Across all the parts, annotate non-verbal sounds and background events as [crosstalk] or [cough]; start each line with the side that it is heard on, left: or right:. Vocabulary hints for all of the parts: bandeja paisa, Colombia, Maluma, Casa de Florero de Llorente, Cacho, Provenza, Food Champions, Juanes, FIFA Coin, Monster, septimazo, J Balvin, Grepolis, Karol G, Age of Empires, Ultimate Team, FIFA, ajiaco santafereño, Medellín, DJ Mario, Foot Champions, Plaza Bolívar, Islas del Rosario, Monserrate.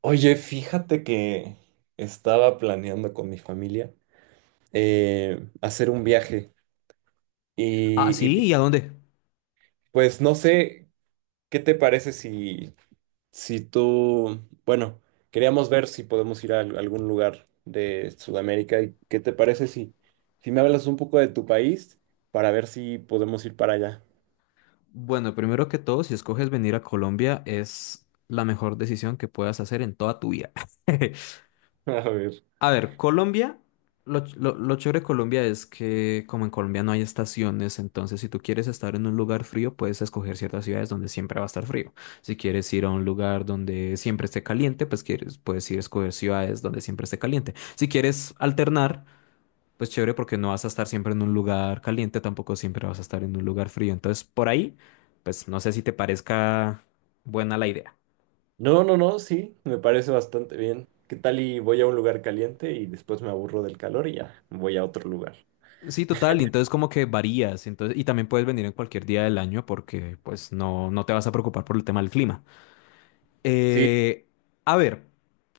right: Oye, fíjate que estaba planeando con mi familia hacer un viaje
left: Ah,
right: y, y,
left: sí, ¿y a dónde?
right: pues no sé qué te parece si, si tú, bueno, queríamos ver si podemos ir a algún lugar de Sudamérica y qué te parece si, si me hablas un poco de tu país para ver si podemos ir para allá.
left: Bueno, primero que todo, si escoges venir a Colombia, es la mejor decisión que puedas hacer en toda tu vida. [laughs]
right: [laughs] A ver.
left: A ver, Colombia, lo chévere de Colombia es que como en Colombia no hay estaciones, entonces si tú quieres estar en un lugar frío, puedes escoger ciertas ciudades donde siempre va a estar frío. Si quieres ir a un lugar donde siempre esté caliente, pues puedes ir a escoger ciudades donde siempre esté caliente. Si quieres alternar, pues chévere porque no vas a estar siempre en un lugar caliente, tampoco siempre vas a estar en un lugar frío. Entonces, por ahí, pues no sé si te parezca buena la idea.
right: No, no, no, sí, me parece bastante bien. ¿Qué tal y voy a un lugar caliente y después me aburro del calor y ya voy a otro lugar?
left: Sí, total, y entonces como que varías, entonces, y también puedes venir en cualquier día del año porque pues no te vas a preocupar por el tema del clima.
right: Sí,
left: Eh, a ver,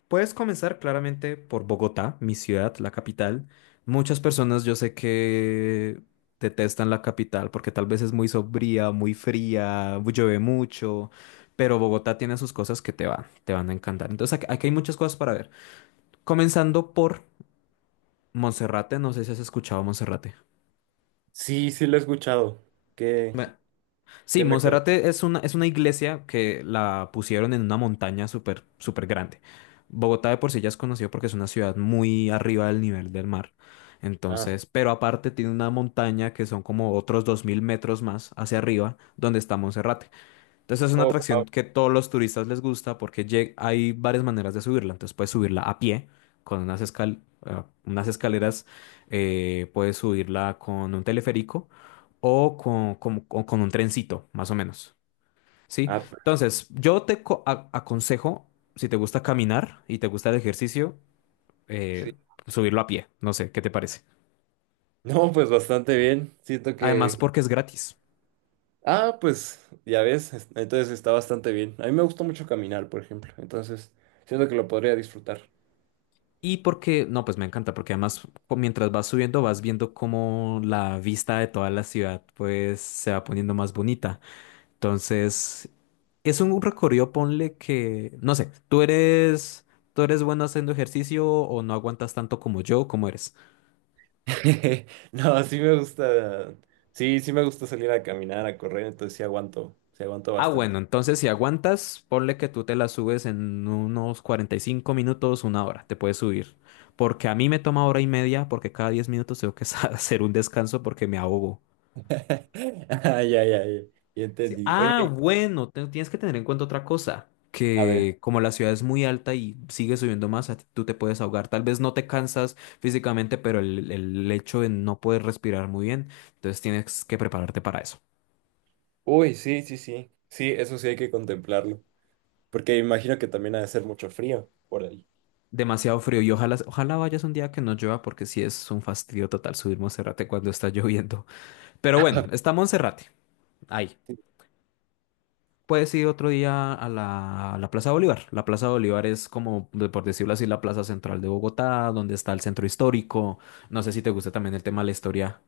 left: puedes comenzar claramente por Bogotá, mi ciudad, la capital. Muchas personas yo sé que detestan la capital porque tal vez es muy sombría, muy fría, llueve mucho, pero Bogotá tiene sus cosas que te van a encantar. Entonces aquí hay muchas cosas para ver. Comenzando por Monserrate, no sé si has escuchado Monserrate.
right: Sí lo he escuchado. ¿Qué,
left: Sí,
right: ¿qué me cuentas?
left: Monserrate es una iglesia que la pusieron en una montaña súper, súper grande. Bogotá de por sí ya es conocido porque es una ciudad muy arriba del nivel del mar.
right: Ah,
left: Entonces, pero aparte tiene una montaña que son como otros 2.000 metros más hacia arriba donde está Monserrate. Entonces es una
right: oh, wow.
left: atracción que todos los turistas les gusta porque hay varias maneras de subirla. Entonces puedes subirla a pie con unas escaleras, puedes subirla con un teleférico o con un trencito, más o menos. ¿Sí?
right: Ah, p-
left: Entonces yo te aconsejo, si te gusta caminar y te gusta el ejercicio, eh,
right: sí.
left: subirlo a pie. No sé, ¿qué te parece?
right: No, pues bastante bien. Siento
left: Además
right: que.
left: porque es gratis.
right: Ah, pues ya ves, es- entonces está bastante bien. A mí me gusta mucho caminar, por ejemplo. Entonces, siento que lo podría disfrutar.
left: Y porque, no, pues me encanta, porque además mientras vas subiendo vas viendo cómo la vista de toda la ciudad pues se va poniendo más bonita. Entonces, es un recorrido, ponle que, no sé, tú eres bueno haciendo ejercicio o no aguantas tanto como yo, ¿cómo eres?
right: [laughs] No, sí me gusta. Sí, me gusta salir a caminar, a correr, entonces sí aguanto
left: Ah,
right: bastante.
left: bueno, entonces si aguantas, ponle que tú te la subes en unos 45 minutos, una hora, te puedes subir. Porque a mí me toma hora y media, porque cada 10 minutos tengo que [laughs] hacer un descanso porque me ahogo.
right: [laughs] Ah, ya. Ya
left: Sí.
right: entendí.
left: Ah,
right: Oye,
left: bueno, tienes que tener en cuenta otra cosa,
right: a ver.
left: que como la ciudad es muy alta y sigue subiendo más, tú te puedes ahogar. Tal vez no te cansas físicamente, pero el hecho de no poder respirar muy bien, entonces tienes que prepararte para eso.
right: Uy, sí. Sí, eso sí hay que contemplarlo. Porque imagino que también ha de ser mucho frío por ahí.
left: Demasiado frío y ojalá, ojalá vayas un día que no llueva porque sí es un fastidio total subir Monserrate cuando está [laughs] lloviendo. Pero bueno, está Monserrate. Ahí. Puedes ir otro día a la Plaza Bolívar. La Plaza Bolívar es como, por decirlo así, la plaza central de Bogotá, donde está el centro histórico. No sé si te gusta también el tema de la historia.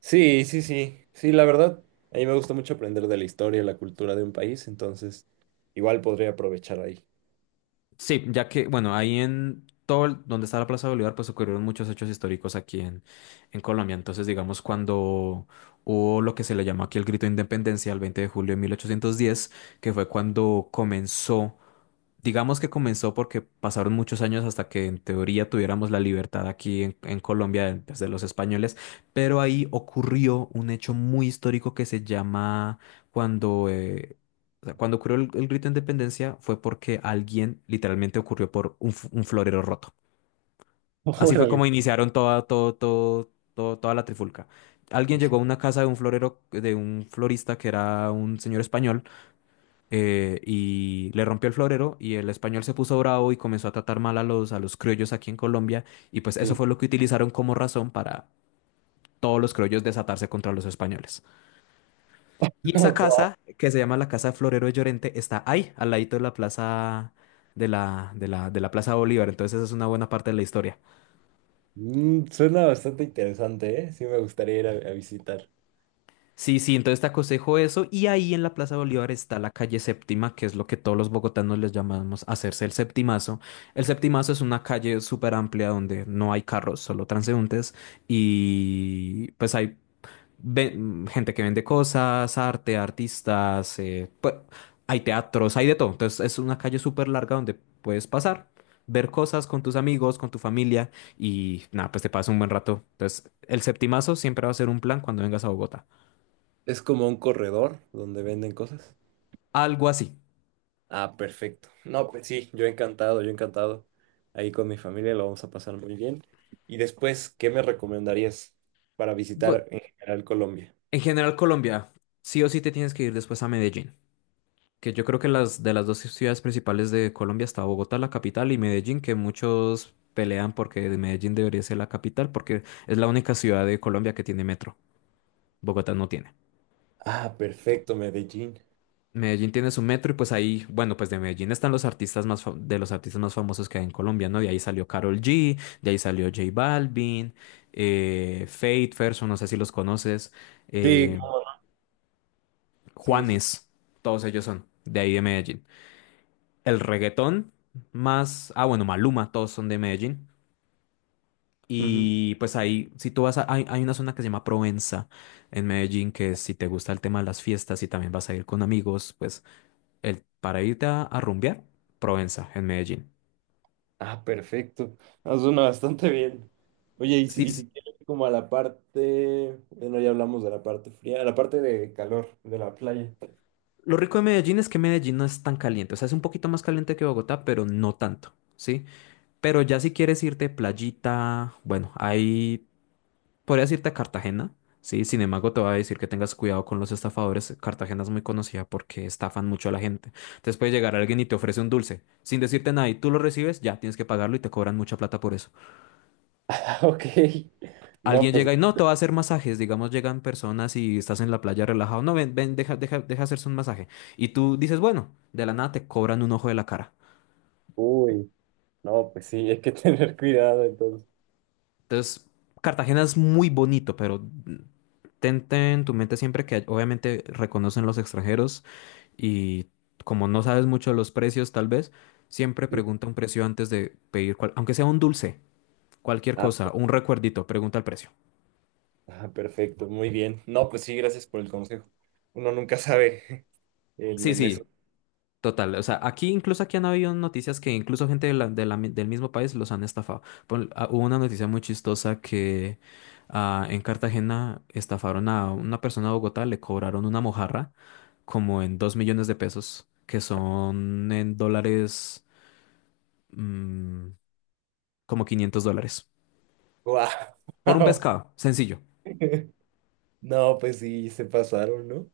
right: Sí, sí, la verdad. A mí me gusta mucho aprender de la historia y la cultura de un país, entonces igual podría aprovechar ahí.
left: Sí, ya que, bueno, ahí en donde está la Plaza Bolívar, pues ocurrieron muchos hechos históricos aquí en Colombia. Entonces, digamos, cuando hubo lo que se le llama aquí el grito de independencia el 20 de julio de 1810, que fue cuando comenzó. Digamos que comenzó porque pasaron muchos años hasta que en teoría tuviéramos la libertad aquí en Colombia de pues, de los españoles, pero ahí ocurrió un hecho muy histórico que se llama cuando, o sea, cuando ocurrió el grito de independencia fue porque alguien literalmente ocurrió por un florero roto.
right: [laughs]
left: Así fue como
right: Órale.
left: iniciaron toda, todo, todo, todo- toda la trifulca. Alguien llegó a una casa de un florista que era un señor español, y le rompió el florero y el español se puso bravo y comenzó a tratar mal a los criollos aquí en Colombia, y pues eso
right: Sí.
left: fue lo que utilizaron como razón para todos los criollos desatarse contra los españoles.
right: [laughs]
left: Y esa
right: Wow.
left: casa, que se llama la Casa de Florero de Llorente, está ahí, al ladito de la plaza de la Plaza Bolívar, entonces esa es una buena parte de la historia.
right: Mm, suena bastante interesante, ¿eh? Sí, me gustaría a visitar.
left: Sí, sí, entonces te aconsejo eso. Y ahí en la Plaza Bolívar está la calle Séptima, que es lo que todos los bogotanos les llamamos hacerse el septimazo. El septimazo es una calle súper amplia donde no hay carros, solo transeúntes. Y pues hay gente que vende cosas, arte, artistas, pues, hay teatros, hay de todo. Entonces es una calle súper larga donde puedes pasar, ver cosas con tus amigos, con tu familia y nada, pues te pasa un buen rato. Entonces el septimazo siempre va a ser un plan cuando vengas a Bogotá.
right: Es como un corredor donde venden cosas.
left: Algo así.
right: Ah, perfecto. No, pues sí, yo encantado. Ahí con mi familia lo vamos a pasar muy bien. Y después, ¿qué me recomendarías para
left: Bu-
right: visitar en general Colombia?
left: en general, Colombia, sí o sí te tienes que ir después a Medellín, que yo creo que las de las dos ciudades principales de Colombia está Bogotá, la capital, y Medellín, que muchos pelean porque de Medellín debería ser la capital, porque es la única ciudad de Colombia que tiene metro. Bogotá no tiene.
right: Ah, perfecto, Medellín.
left: Medellín tiene su metro y pues ahí, bueno, pues de Medellín están los artistas más fa- de los artistas más famosos que hay en Colombia, ¿no? De ahí salió Karol G, de ahí salió J Balvin, Fate, Ferso, no sé si los conoces.
right: Sí,
left: eh,
right: Sí.
left: Juanes, todos ellos son de ahí de Medellín. El reggaetón más, ah bueno, Maluma, todos son de Medellín.
right: Ujú.
left: Y pues ahí, si tú vas a, hay una zona que se llama Provenza en Medellín, que si te gusta el tema de las fiestas y también vas a ir con amigos, pues para irte a rumbear, Provenza en Medellín.
right: Ah, perfecto. Ah, suena bastante bien. Oye,
left: Sí,
right: y si quieres como a la parte, bueno, ya hablamos de la parte fría, a la parte de calor de la playa. [laughs]
left: lo rico de Medellín es que Medellín no es tan caliente, o sea, es un poquito más caliente que Bogotá, pero no tanto, ¿sí? Pero ya si quieres irte playita, bueno, ahí podrías irte a Cartagena, sí, sin embargo te voy a decir que tengas cuidado con los estafadores. Cartagena es muy conocida porque estafan mucho a la gente. Entonces puede llegar alguien y te ofrece un dulce, sin decirte nada, y tú lo recibes, ya tienes que pagarlo y te cobran mucha plata por eso.
right: Ah, ok. No,
left: Alguien
right: pues,
left: llega y no, te va a hacer masajes, digamos, llegan personas y estás en la playa relajado, no, ven, ven, deja, deja, deja hacerse un masaje. Y tú dices, bueno, de la nada te cobran un ojo de la cara.
right: uy, no, pues sí, hay que [laughs] tener cuidado entonces.
left: Entonces, Cartagena es muy bonito, pero... Ten, ten en tu mente siempre que obviamente reconocen los extranjeros y como no sabes mucho de los precios, tal vez, siempre
right: Sí.
left: pregunta un precio antes de pedir, aunque sea un dulce, cualquier
right: Ah,
left: cosa, un recuerdito, pregunta el precio.
right: ah, perfecto, muy bien. No, pues sí, gracias por el consejo. Uno nunca sabe [laughs]
left: Sí,
right: en eso.
left: sí, total. O sea, aquí, incluso aquí han habido noticias que incluso gente del mismo país los han estafado. Hubo una noticia muy chistosa que en Cartagena estafaron a una persona de Bogotá, le cobraron una mojarra como en 2 millones de pesos, que son en dólares, mm, como 500 dólares.
right: Wow.
left: Por un pescado, sencillo.
right: [laughs] No, pues sí, se pasaron, ¿no?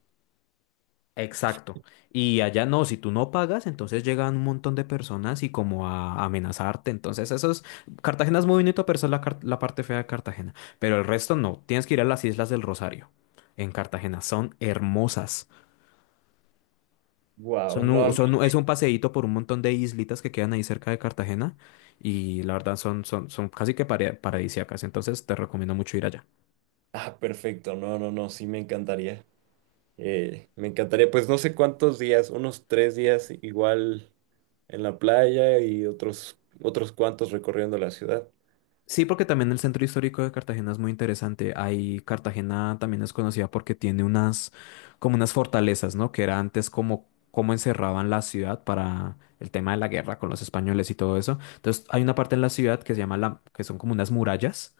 left: Exacto. Y allá no, si tú no pagas, entonces llegan un montón de personas y como a amenazarte. Entonces, eso es. Cartagena es muy bonito, pero esa es la parte fea de Cartagena. Pero el resto no. Tienes que ir a las Islas del Rosario en Cartagena. Son hermosas.
right: Wow,
left: Son, u-
right: no.
left: son, u- es un paseíto por un montón de islitas que quedan ahí cerca de Cartagena. Y la verdad son, casi que paradisíacas. Entonces, te recomiendo mucho ir allá.
right: Ah, perfecto. No, no, no, sí me encantaría. Me encantaría, pues no sé cuántos días, unos 3 días igual en la playa y otros, otros cuantos recorriendo la ciudad.
left: Sí, porque también el centro histórico de Cartagena es muy interesante. Ahí Cartagena también es conocida porque tiene como unas fortalezas, ¿no? Que era antes como encerraban la ciudad para el tema de la guerra con los españoles y todo eso. Entonces, hay una parte en la ciudad que se llama que son como unas murallas.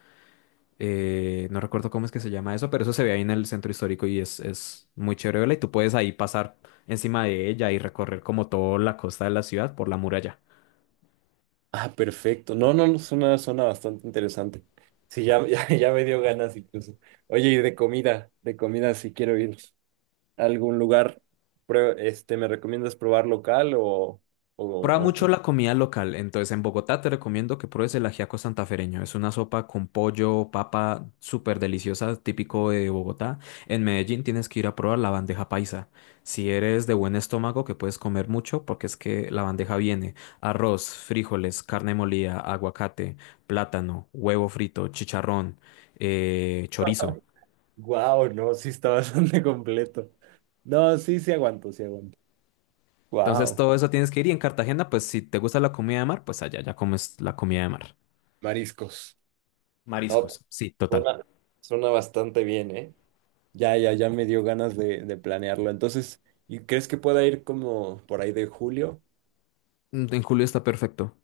left: No recuerdo cómo es que se llama eso, pero eso se ve ahí en el centro histórico y es muy chévere verla. Y tú puedes ahí pasar encima de ella y recorrer como toda la costa de la ciudad por la muralla.
right: Ah, perfecto. No, no, no, suena, suena bastante interesante. Sí, ya, [laughs] ya me dio ganas incluso. Oye, de comida, si quiero ir a algún lugar, ¿me recomiendas probar local
left: Prueba
right: o qué?
left: mucho la comida local. Entonces, en Bogotá te recomiendo que pruebes el ajiaco santafereño. Es una sopa con pollo, papa, súper deliciosa, típico de Bogotá. En Medellín tienes que ir a probar la bandeja paisa. Si eres de buen estómago, que puedes comer mucho, porque es que la bandeja viene arroz, frijoles, carne molida, aguacate, plátano, huevo frito, chicharrón, chorizo.
right: Wow, no, sí está bastante [laughs] completo. No, sí, sí aguanto.
left: Entonces,
right: Wow.
left: todo eso tienes que ir. Y en Cartagena, pues si te gusta la comida de mar, pues allá ya comes la comida de mar.
right: Mariscos. No,
left: Mariscos, sí, total.
right: suena, suena bastante bien, ¿eh? Ya me dio ganas de planearlo. Entonces, ¿y crees que pueda ir como por ahí de julio?
left: En julio está perfecto.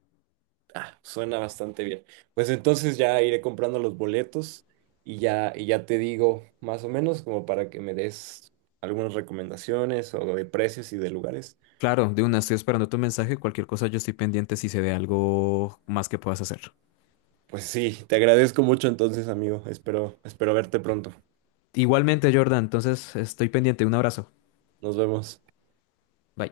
right: Suena bastante bien. Pues entonces ya iré comprando los boletos y ya te digo más o menos como para que me des algunas recomendaciones o de precios y de lugares.
left: Claro, de una, estoy esperando tu mensaje. Cualquier cosa, yo estoy pendiente si se ve algo más que puedas hacer.
right: Pues sí, te agradezco mucho entonces, amigo. Espero, espero verte pronto.
left: Igualmente, Jordan, entonces estoy pendiente. Un abrazo.
right: Nos vemos.
left: Bye.